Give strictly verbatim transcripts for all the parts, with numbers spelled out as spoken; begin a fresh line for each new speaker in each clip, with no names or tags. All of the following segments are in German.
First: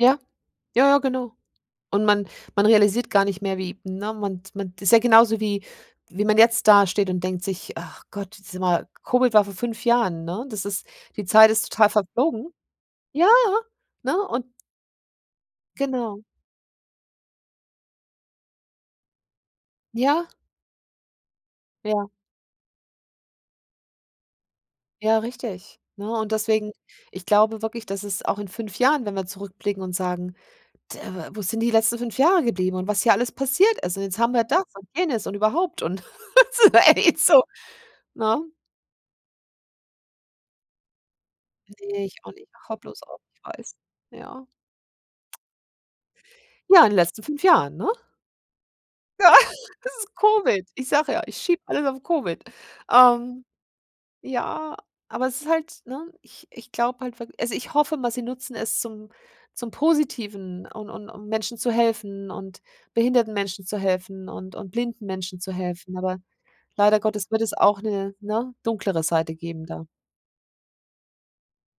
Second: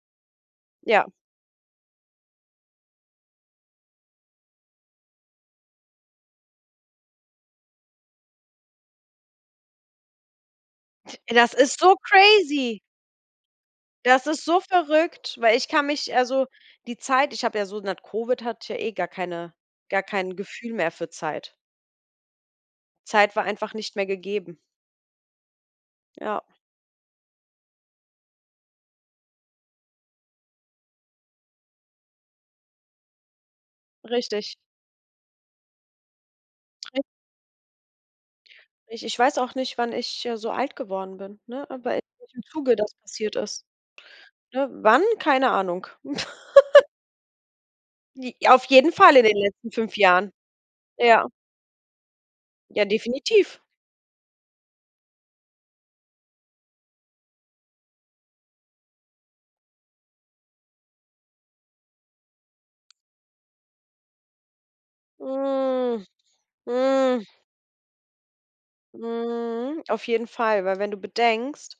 Ja, ja, ja,
Ja.
genau. Und man man realisiert gar nicht mehr, wie ne, man d man d ist ja genauso wie wie man jetzt da steht und denkt sich: „Ach Gott, dieses Mal“ Covid war vor fünf Jahren, ne? Das ist die Zeit
Das
ist
ist
total
so
verflogen.
crazy.
Ja, ne?
Das ist
Und
so verrückt, weil ich kann mich
Genau.
also, die Zeit ich habe ja so nach Covid hatte ja eh gar keine gar
Ja.
kein Gefühl mehr für Zeit.
Ja.
Zeit war einfach nicht mehr gegeben.
Ja, richtig, ne, und
Ja.
deswegen, ich glaube wirklich, dass es auch in fünf Jahren, wenn wir zurückblicken und sagen, d äh, we wo sind die letzten fünf Jahre geblieben und was hier alles passiert ist? Und jetzt haben wir
Richtig.
das und jenes und überhaupt und so,
[unintelligible]
ey, so, ne?
Ich ich weiß auch nicht, wann ich, äh, so alt geworden bin, ne, weil in
Ne, ich auch
welchem
nicht, ach,
Zuge
hör
das
bloß auf
passiert ist.
weiß, ja.
Ne, wann, keine Ahnung.
Ja, in den letzten fünf Jahren, ne?
J auf jeden Fall in
Ja,
den letzten
es
fünf
ist
Jahren.
Covid. Ich sage ja,
Ja.
ich schiebe alles auf Covid.
Ja,
Ähm,
definitiv.
ja, aber es ist halt ne? Ich ich glaube halt wirkl also, ich hoffe mal, sie nutzen es zum zum Positiven und und um Menschen zu helfen und behinderten Menschen zu helfen und und blinden Menschen zu helfen,
Hm.
aber leider
Hm.
Gottes wird es auch 'ne, ne, dunklere Seite geben
Mhm.
da.
Auf jeden Fall, weil wenn du bedenkst,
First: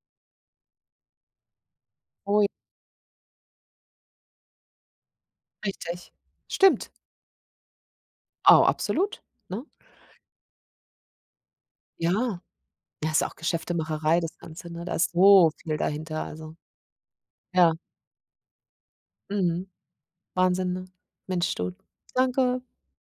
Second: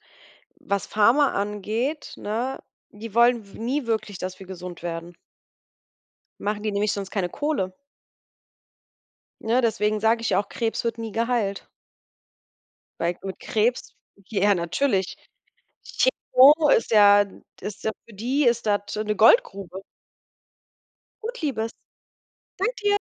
was Pharma angeht,
Ui.
ne, die wollen w nie wirklich, dass wir gesund werden.
Richtig,
Machen die
stimmt.
nämlich sonst keine Kohle.
Oh, absolut,
Ne,
ne?
deswegen sage ich auch, Krebs wird nie geheilt.
Ja, das
Weil
ist auch
mit Krebs
Geschäftemacherei, das
ja
Ganze, ne? Da ist
natürlich.
so viel dahinter, also
Chemo ist ja
ja.
ist ja für die ist das 'ne
Mhm.
Goldgrube.
Wahnsinn, ne?
Gut,
Mensch,
Liebes.
du.
Danke
Danke.
dir.